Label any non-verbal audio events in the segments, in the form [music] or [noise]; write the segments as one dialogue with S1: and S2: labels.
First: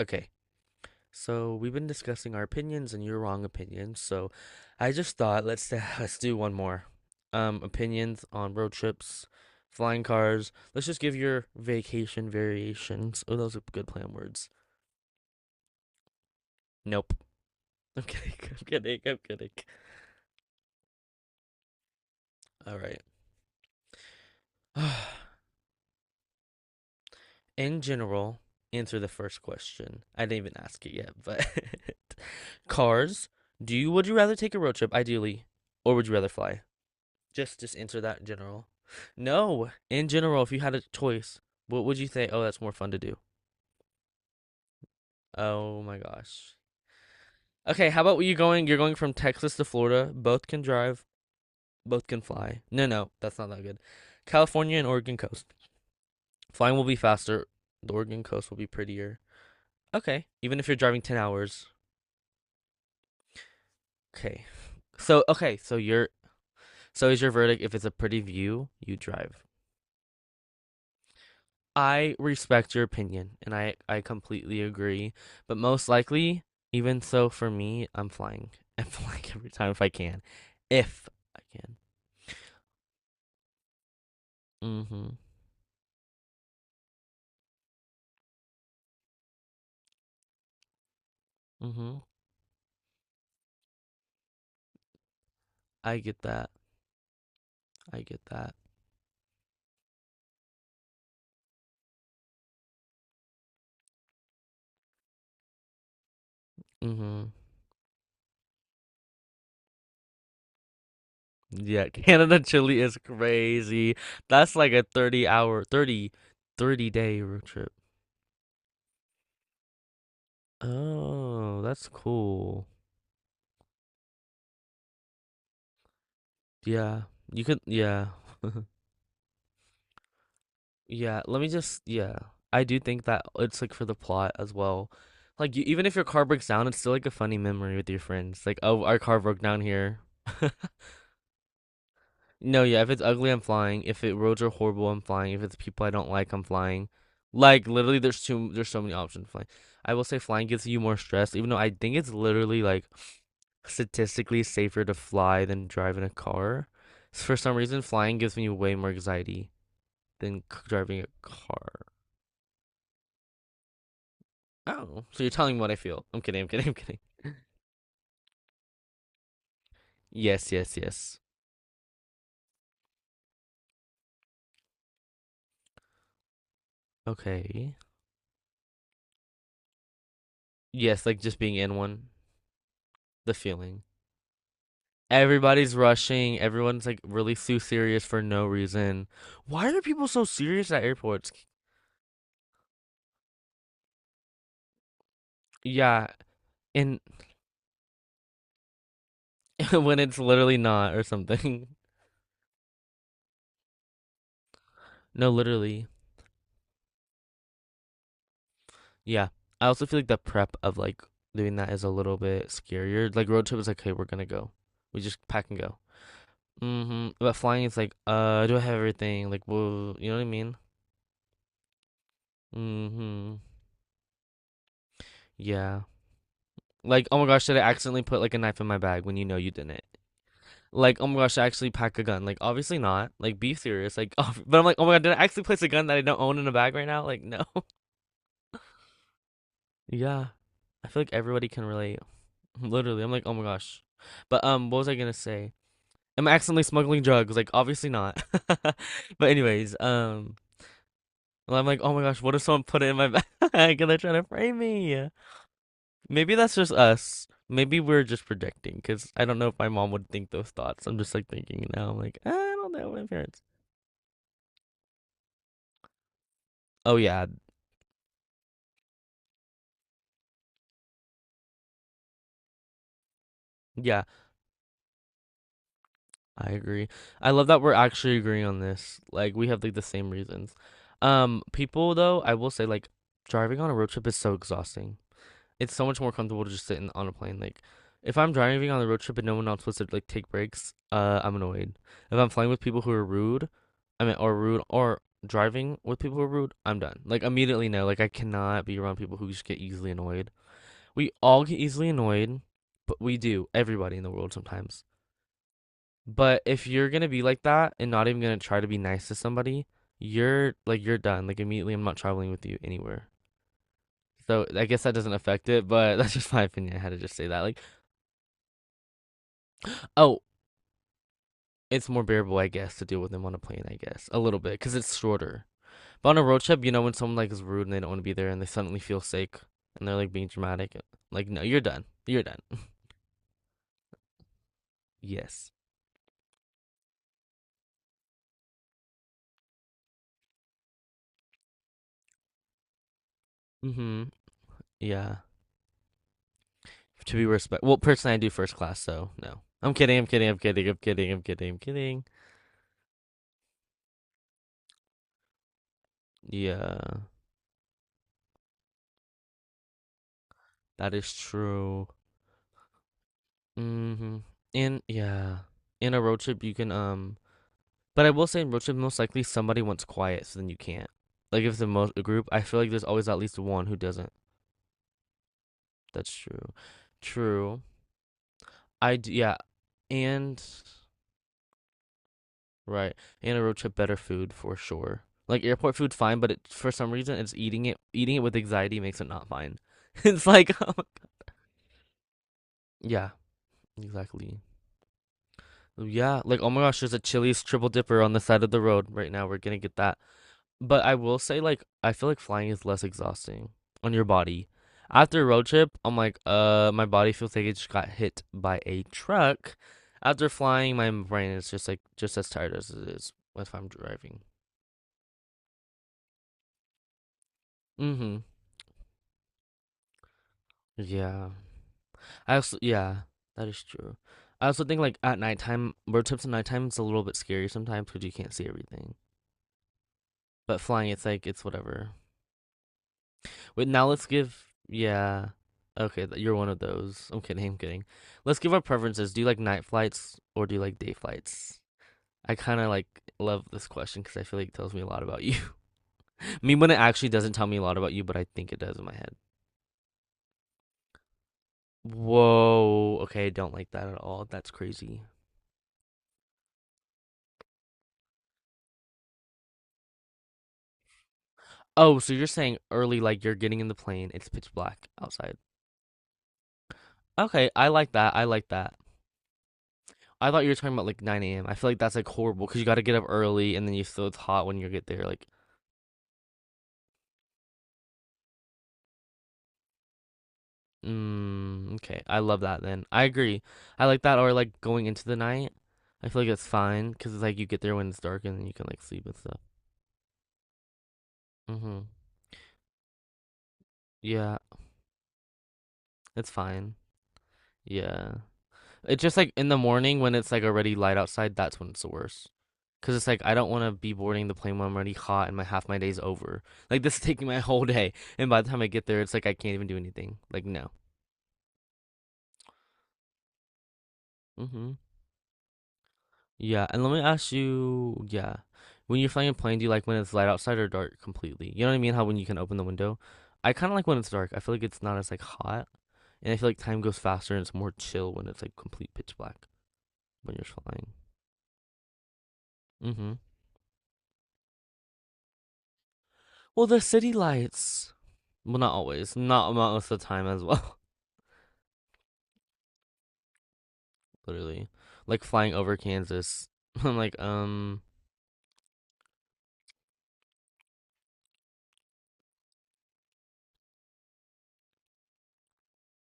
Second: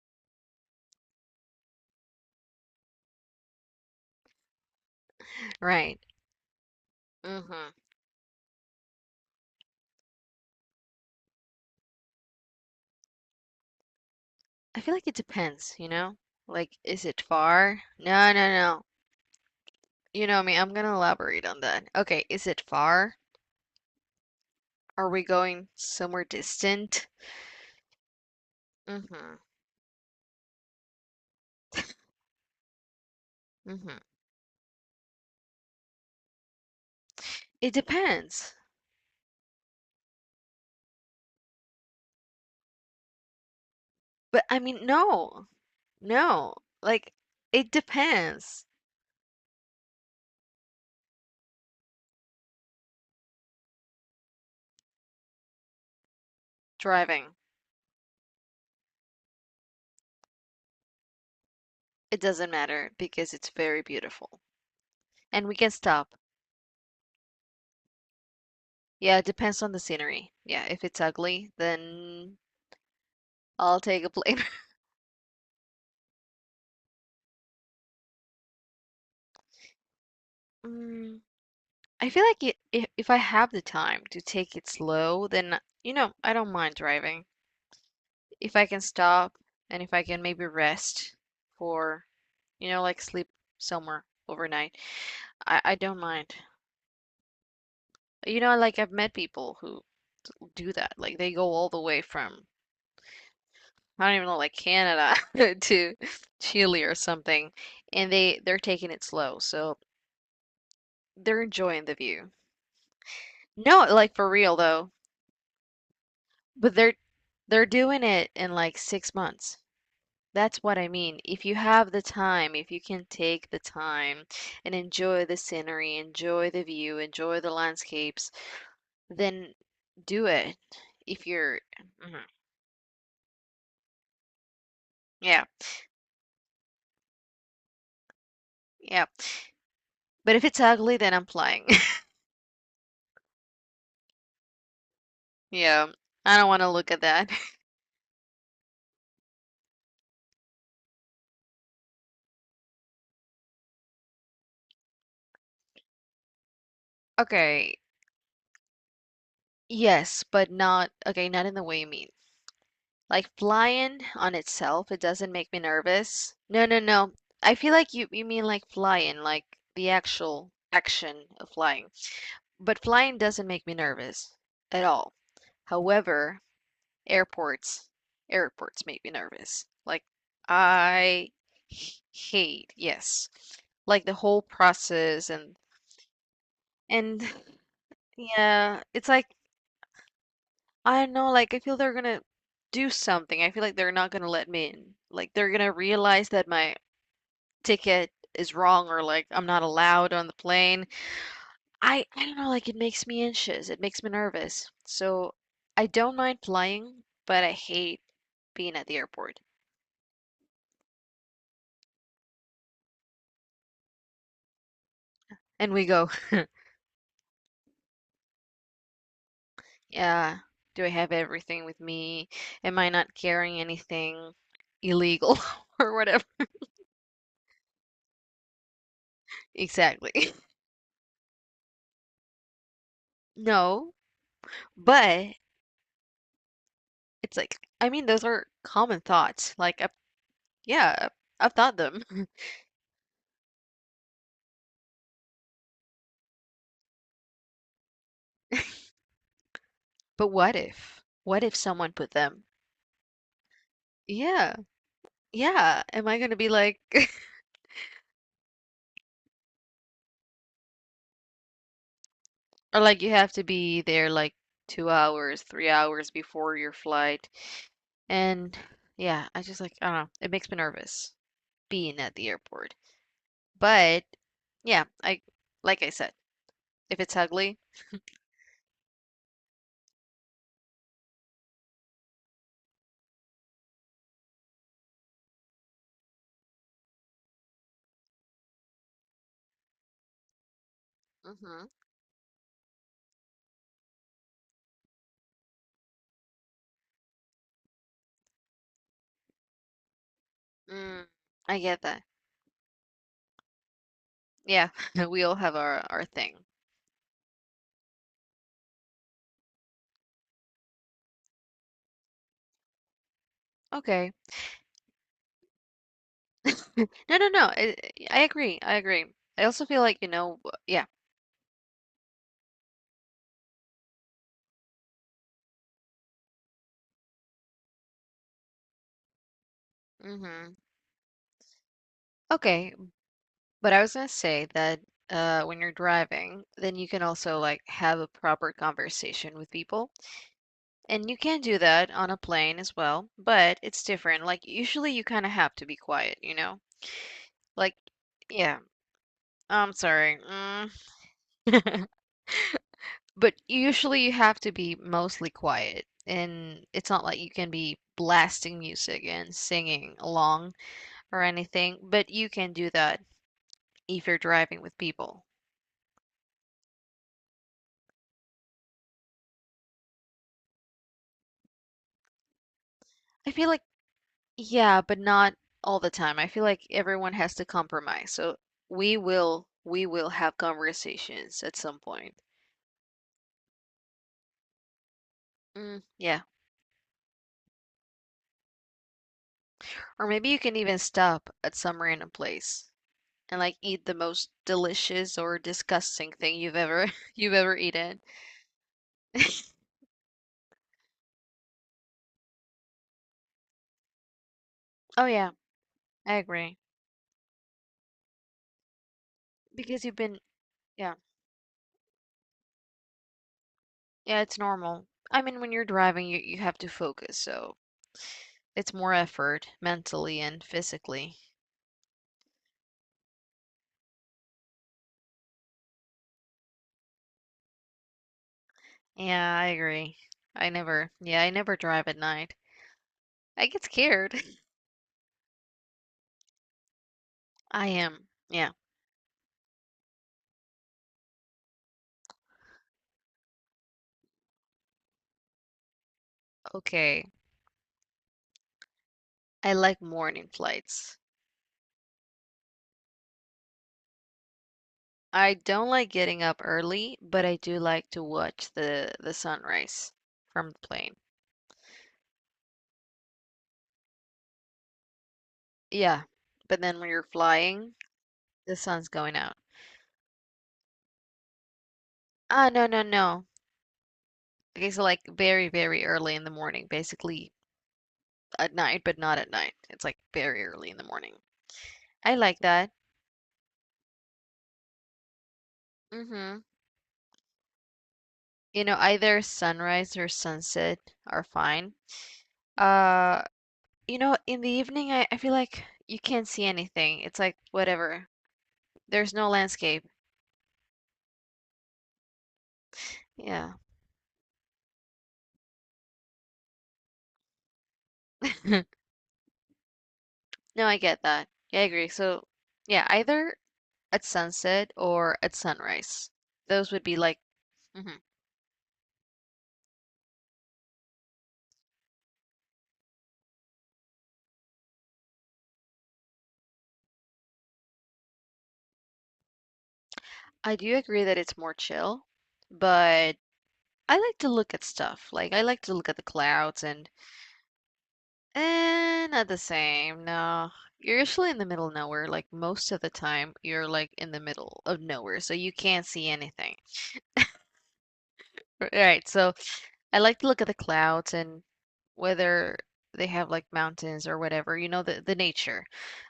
S1: Okay, so we've been discussing our opinions and your wrong opinions. So I just thought let's
S2: Right.
S1: [laughs] let's do one more. Um,
S2: Mhm.
S1: opinions on road trips, flying cars. Let's just give your vacation variations. Oh, those are good plan words.
S2: I feel like it depends, you know? Like, is
S1: Nope.
S2: it far?
S1: [laughs] I'm
S2: No,
S1: kidding.
S2: no,
S1: I'm
S2: no.
S1: kidding. I'm kidding.
S2: You know me, I'm gonna elaborate on that. Okay, is it
S1: All right.
S2: far? Are we
S1: [sighs]
S2: going somewhere distant?
S1: In general, answer the
S2: Mhm.
S1: first question. I didn't even ask it yet, but [laughs] cars. Do you
S2: Mhm.
S1: would you rather take a road trip, ideally, or would you rather fly? Just
S2: It
S1: just answer that in
S2: depends.
S1: general. No, in general, if you had a choice, what would you say? Oh, that's more fun to do.
S2: But I mean, no.
S1: Oh my
S2: No.
S1: gosh.
S2: Like, it
S1: Okay, how about you
S2: depends.
S1: going? You're going from Texas to Florida. Both can drive. Both can fly. No, no, that's not that good. California and Oregon coast. Flying will be
S2: Driving.
S1: faster. The Oregon coast will be prettier. Okay, even if you're driving 10 hours.
S2: It doesn't matter because it's very beautiful.
S1: Okay. So
S2: And we
S1: okay,
S2: can stop.
S1: so is your verdict if it's a pretty view, you
S2: Yeah, it
S1: drive.
S2: depends on the scenery. Yeah, if it's ugly,
S1: I
S2: then
S1: respect your opinion and I
S2: I'll
S1: I
S2: take a plane.
S1: completely agree, but most likely, even so for me, I'm flying. [laughs] I'm flying every time if I can. If I can.
S2: [laughs] I feel like it, if I have the time to take it
S1: Mhm.
S2: slow, then you know, I don't mind driving. If I can stop and if I can maybe rest
S1: Mhm.
S2: for, you know, like sleep somewhere overnight, I
S1: I
S2: don't
S1: get
S2: mind.
S1: that. I get
S2: You
S1: that.
S2: know, like I've met people who do that. Like they go all the way from I don't even know, like Canada [laughs] to Chile or
S1: Mhm.
S2: something, and they're taking it slow, so they're enjoying
S1: Yeah, [laughs]
S2: the view.
S1: Canada Chile is
S2: No,
S1: crazy.
S2: like for real
S1: That's like a
S2: though,
S1: 30 hour thirty,
S2: but
S1: thirty
S2: they're
S1: day road
S2: they're
S1: trip.
S2: doing it in like 6 months. That's what I mean. If you
S1: Oh, that's
S2: have the time,
S1: cool.
S2: if you can take the time and enjoy the scenery, enjoy the view,
S1: Yeah.
S2: enjoy
S1: You
S2: the
S1: could yeah.
S2: landscapes,
S1: [laughs]
S2: then do it.
S1: Yeah,
S2: If
S1: let me
S2: you're,
S1: just yeah.
S2: mhm,
S1: I do think that it's like for the plot as well.
S2: yeah,
S1: Like you, even if your car breaks down, it's still like a funny memory with your friends. Like, oh, our
S2: yeah.
S1: car broke down here.
S2: But if
S1: [laughs]
S2: it's ugly, then I'm flying. [laughs]
S1: No, yeah, if it's ugly, I'm flying. If it roads are horrible, I'm flying. If it's
S2: Yeah,
S1: people I don't like,
S2: I
S1: I'm
S2: don't want to
S1: flying.
S2: look at that. [laughs]
S1: Like literally there's so many options flying. I will say flying gets you more stress, even though I think it's literally like statistically safer to fly than drive in a car. For some
S2: Okay,
S1: reason, flying gives me way more anxiety
S2: yes,
S1: than
S2: but not,
S1: driving a
S2: okay, not in the
S1: car.
S2: way you mean. Like flying on itself, it
S1: Oh, so
S2: doesn't
S1: you're
S2: make
S1: telling
S2: me
S1: me what I feel. I'm
S2: nervous.
S1: kidding, I'm
S2: No,
S1: kidding, I'm
S2: no,
S1: kidding.
S2: no. I feel like you mean like flying, like the actual
S1: Yes, yes, yes.
S2: action of flying. But flying doesn't make me nervous at all. However,
S1: Okay.
S2: airports airports make me nervous. Like
S1: Yes, like
S2: I
S1: just being in one,
S2: hate, yes.
S1: the feeling.
S2: Like the whole process
S1: Everybody's rushing, everyone's like
S2: and
S1: really too
S2: [laughs]
S1: serious for no
S2: yeah,
S1: reason.
S2: it's like
S1: Why are people so serious at
S2: I don't know,
S1: airports?
S2: like I feel they're gonna do something. I feel like they're not gonna let me in. Like they're gonna
S1: Yeah,
S2: realize that my
S1: and
S2: ticket is wrong or like I'm not
S1: [laughs] when
S2: allowed
S1: it's
S2: on the
S1: literally
S2: plane.
S1: not or something. [laughs]
S2: I don't know, like, it makes me anxious, it makes me nervous.
S1: No,
S2: So
S1: literally.
S2: I don't mind flying, but I hate being at the
S1: Yeah.
S2: airport.
S1: I also feel like the prep of like doing that is a little bit scarier. Like road trip is like, hey, we're gonna go. We just pack and
S2: And
S1: go.
S2: we go. [laughs]
S1: Mm-hmm. But flying, it's like, do I have everything? Like, well, you know what I
S2: Yeah,
S1: mean?
S2: do I have everything with me? Am I not
S1: Mm-hmm.
S2: carrying anything illegal [laughs]
S1: Yeah.
S2: or whatever?
S1: Like, oh my gosh, did I accidentally put like a knife in my bag when you know you didn't?
S2: Exactly. [laughs]
S1: Like, oh my gosh, I actually pack a gun. Like, obviously not. Like, be
S2: No,
S1: serious. Like, [laughs] oh, but I'm like, oh my god, did I
S2: but
S1: actually place a gun that I don't own in a bag right now? Like,
S2: it's
S1: no.
S2: like,
S1: [laughs]
S2: I mean, those are common thoughts. Like, I,
S1: Yeah. I feel
S2: yeah,
S1: like everybody
S2: I've
S1: can
S2: thought
S1: relate.
S2: them.
S1: [laughs] Literally, I'm like, oh my gosh. But what was I gonna say? Am I accidentally smuggling drugs? Like, obviously not. [laughs] But anyways,
S2: [laughs] But what if? What if
S1: well, I'm like,
S2: someone
S1: oh my
S2: put
S1: gosh, what if
S2: them?
S1: someone put it in my [laughs] bag and they're trying to
S2: Yeah,
S1: frame me?
S2: yeah. Am I
S1: Maybe
S2: gonna be
S1: that's just
S2: like? [laughs]
S1: us. Maybe we're just projecting, because I don't know if my mom would think those thoughts. I'm just like thinking now, I'm like, I don't
S2: Or
S1: know,
S2: like
S1: my
S2: you have to
S1: parents.
S2: be there like 2 hours, 3 hours before your
S1: Oh yeah,
S2: flight. And yeah, I just like, I don't know, it makes me nervous being at the airport. But
S1: yeah,
S2: yeah, I like I said,
S1: I agree.
S2: if it's
S1: I love
S2: ugly,
S1: that we're actually agreeing on this. Like we have like the same reasons. People though, I will say like driving on a road trip is so exhausting. It's so much more comfortable to just sit on a plane. Like, if I'm driving on the road trip and no one else wants to like take breaks, I'm
S2: hmm,
S1: annoyed. If I'm flying with people who are rude, I mean, or rude, or driving with people who are rude, I'm done. Like immediately, no. Like I cannot be around people who just get easily annoyed.
S2: mm,
S1: We all
S2: I
S1: get
S2: get
S1: easily
S2: that.
S1: annoyed, but we do. Everybody in the world
S2: Yeah,
S1: sometimes.
S2: [laughs] we all have our
S1: But
S2: thing.
S1: if you're gonna be like that and not even gonna try to be nice to somebody, you're done. Like immediately, I'm not traveling with you anywhere.
S2: Okay.
S1: So I guess that doesn't affect it, but [laughs] that's just my opinion. I
S2: [laughs]
S1: had to just
S2: No,
S1: say
S2: no,
S1: that.
S2: no.
S1: Like
S2: I agree. I agree. I also feel like, you
S1: Oh,
S2: know, w- yeah.
S1: it's more bearable, I guess, to deal with them on a plane, I guess. A little bit, because it's shorter. But on a road trip, you know, when someone like is rude and they don't want to be there and they suddenly feel sick and they're like being
S2: Hmm.
S1: dramatic, like, no, you're done. You're done. [laughs]
S2: Okay, but I was gonna say that
S1: Yes.
S2: when you're driving, then you can also like have a proper conversation with people. And you can do that on a plane as well, but it's
S1: Mm-hmm.
S2: different. Like usually you
S1: Yeah.
S2: kind of have to be quiet, you know?
S1: To be respect.
S2: Like
S1: Well, personally, I do first
S2: yeah,
S1: class, so no.
S2: I'm
S1: I'm kidding. I'm
S2: sorry.
S1: kidding. I'm kidding.
S2: Mm.
S1: I'm kidding. I'm kidding. I'm
S2: [laughs]
S1: kidding.
S2: But usually you have to be mostly quiet, and it's not
S1: Yeah,
S2: like you can be blasting music and singing along,
S1: that is
S2: or anything,
S1: true.
S2: but you can do that if you're
S1: Mm-hmm.
S2: driving with
S1: And
S2: people.
S1: yeah, in a road trip, you can, but I will say in road trip, most likely somebody wants quiet, so then you can't. Like if the most a group, I feel like there's always at
S2: I
S1: least
S2: feel like,
S1: one who doesn't.
S2: yeah, but not all the
S1: That's
S2: time. I feel
S1: true.
S2: like everyone has to
S1: True.
S2: compromise. So we
S1: I d Yeah,
S2: will we will have
S1: and
S2: conversations at some point.
S1: right, and a road trip better food for sure. Like airport
S2: Mm,
S1: food, fine,
S2: yeah.
S1: but for some reason, it's eating it with anxiety makes it not fine. [laughs]
S2: Or
S1: It's
S2: maybe you can
S1: like, [laughs] oh
S2: even
S1: my God.
S2: stop at some random place
S1: Yeah,
S2: and like eat the most
S1: exactly.
S2: delicious or disgusting
S1: Yeah,
S2: thing
S1: like oh
S2: you've
S1: my gosh,
S2: ever
S1: there's a
S2: [laughs] you've
S1: Chili's
S2: ever
S1: triple
S2: eaten.
S1: dipper on the side of the road right now. We're gonna get that. But I will say, like, I feel like flying is less exhausting on your body.
S2: Oh
S1: After a
S2: yeah,
S1: road trip, I'm
S2: I
S1: like,
S2: agree.
S1: my body feels like it just got hit by a truck.
S2: Because you've been
S1: After flying, my
S2: yeah,
S1: brain is just like just as tired as it is if I'm
S2: yeah,
S1: driving.
S2: it's normal. I mean, when you're driving, you have to focus, so
S1: Mm-hmm.
S2: it's more effort mentally and physically.
S1: Yeah. I also yeah, that is true. I also think like at nighttime, road trips at nighttime it's a little bit scary sometimes because you can't see everything.
S2: Yeah, I agree. I
S1: But flying,
S2: never,
S1: it's
S2: yeah,
S1: like
S2: I
S1: it's
S2: never drive
S1: whatever.
S2: at night. I get
S1: Wait, now let's
S2: scared.
S1: give. Yeah. Okay, you're one of those. I'm kidding,
S2: [laughs]
S1: I'm
S2: I
S1: kidding.
S2: am,
S1: Let's
S2: yeah,
S1: give our preferences. Do you like night flights or do you like day flights? I kind of like love this question because I feel like it tells me a lot about you. [laughs] I mean, when it
S2: okay.
S1: actually doesn't tell me a lot about you, but I think it does in my head.
S2: I like morning flights.
S1: Whoa. Okay, I don't like that at all. That's crazy.
S2: I don't like getting up early, but I do like to watch the sunrise from the plane.
S1: Oh, so you're saying early, like you're getting in the plane, it's pitch black outside.
S2: Yeah, but then when you're
S1: Okay, I
S2: flying,
S1: like that. I like
S2: the
S1: that.
S2: sun's going out.
S1: I thought you were talking about like 9 a.m. I feel like that's like horrible
S2: Ah,
S1: because you
S2: no,
S1: got
S2: no,
S1: to get up
S2: no.
S1: early and then you still it's hot when you
S2: Okay, so
S1: get
S2: like
S1: there. Like,
S2: very, very early in the morning, basically at night, but not at night. It's like very early in the morning.
S1: Okay.
S2: I
S1: I
S2: like
S1: love that
S2: that.
S1: then. I agree. I like that or like going into the night. I feel like
S2: Mm-hmm.
S1: it's fine because it's like you get there when it's dark and then you
S2: You
S1: can
S2: know,
S1: like sleep and
S2: either
S1: stuff.
S2: sunrise or sunset are fine.
S1: Mm-hmm.
S2: Uh, you know,
S1: Yeah,
S2: in the evening, I feel like you can't
S1: it's
S2: see
S1: fine.
S2: anything. It's like whatever.
S1: Yeah. It's
S2: There's
S1: just
S2: no
S1: like in the
S2: landscape.
S1: morning when it's like already light outside, that's when it's the worst. Because it's like I don't
S2: Yeah.
S1: want to be boarding the plane when I'm already hot and my half my day's over. Like this is [laughs] taking my whole day, and by the time I
S2: [laughs]
S1: get there, it's like I can't even do anything. Like
S2: No,
S1: no.
S2: I get that. Yeah, I agree. So, yeah, either at sunset
S1: Mm-hmm.
S2: or at sunrise.
S1: Yeah,
S2: Those
S1: and
S2: would
S1: let
S2: be
S1: me
S2: like,
S1: ask
S2: mhm.
S1: you, yeah, when you're flying a plane, do you like when it's light outside or dark completely? You know what I mean? How when you can open the window? I kind of like when it's dark. I feel like it's not as like hot, and I feel like time goes faster and it's more chill when it's like complete pitch black when you're
S2: I do
S1: flying.
S2: agree that it's more chill,
S1: Mm-hmm.
S2: but I like to look at stuff. Like, I like to look at the clouds
S1: Well, the
S2: and
S1: city lights. Well, not
S2: eh,
S1: always.
S2: not the
S1: Not most of
S2: same,
S1: the time as
S2: no.
S1: well.
S2: You're usually in the middle of nowhere. Like most of the time, you're like in the
S1: [laughs]
S2: middle
S1: Literally,
S2: of nowhere,
S1: like
S2: so you
S1: flying over
S2: can't see
S1: Kansas.
S2: anything.
S1: [laughs] I'm like,
S2: R- Right, so I like to look at the clouds and whether they have like mountains or whatever, you know, the nature.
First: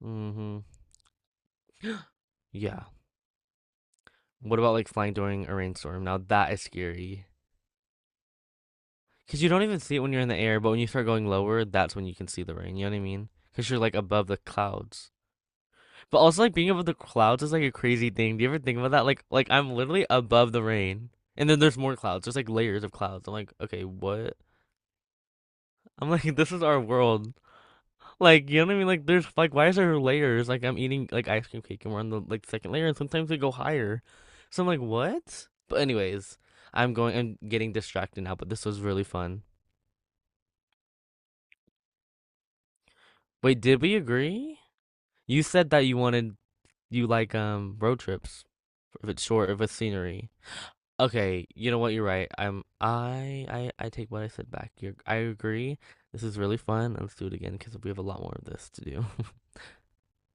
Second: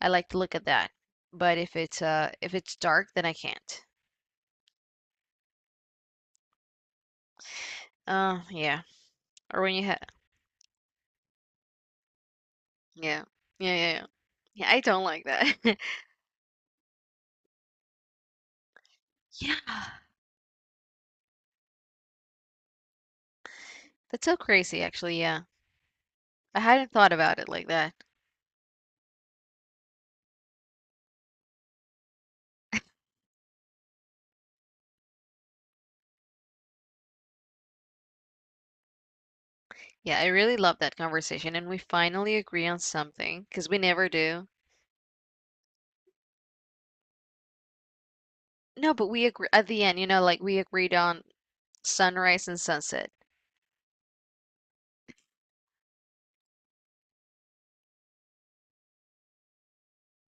S2: I like to look
S1: mm-hmm.
S2: at that. But if it's
S1: Yeah.
S2: dark, then I can't.
S1: What about like flying during a rainstorm? Now that is scary.
S2: Oh yeah.
S1: Because you
S2: Or
S1: don't
S2: when
S1: even
S2: you
S1: see
S2: have
S1: it when you're in the air, but when you start going lower, that's when you can see the rain. You know what I
S2: yeah.
S1: mean? Because
S2: Yeah,
S1: you're
S2: yeah,
S1: like
S2: yeah.
S1: above the
S2: Yeah, I don't
S1: clouds.
S2: like that. [laughs]
S1: But also like being above the clouds is like a crazy thing. Do you ever think about that? Like I'm
S2: Yeah.
S1: literally above the rain, and then there's more clouds. There's like layers of clouds. I'm like, okay,
S2: That's so
S1: what?
S2: crazy actually, yeah.
S1: I'm like, [laughs] this
S2: I
S1: is our
S2: hadn't thought
S1: world.
S2: about it like that.
S1: Like, you know what I mean? Like, there's like, why is there layers? Like, I'm eating like ice cream cake, and we're on the like second layer, and sometimes they go higher. So I'm like, what? But anyways, I'm going. I'm getting distracted now. But this was really fun.
S2: Yeah, I really love that conversation, and we finally agree on something
S1: Wait,
S2: because we
S1: did we
S2: never do.
S1: agree? You said that you like road trips
S2: No, but
S1: if it's
S2: we agree
S1: short, if
S2: at
S1: it's
S2: the end, you know,
S1: scenery.
S2: like we agreed on
S1: Okay, you know what? You're right.
S2: sunrise and
S1: I'm
S2: sunset.
S1: I I I take what I said back. You're I agree. This is really fun. Let's do it again because we have a lot more of this to do. [laughs]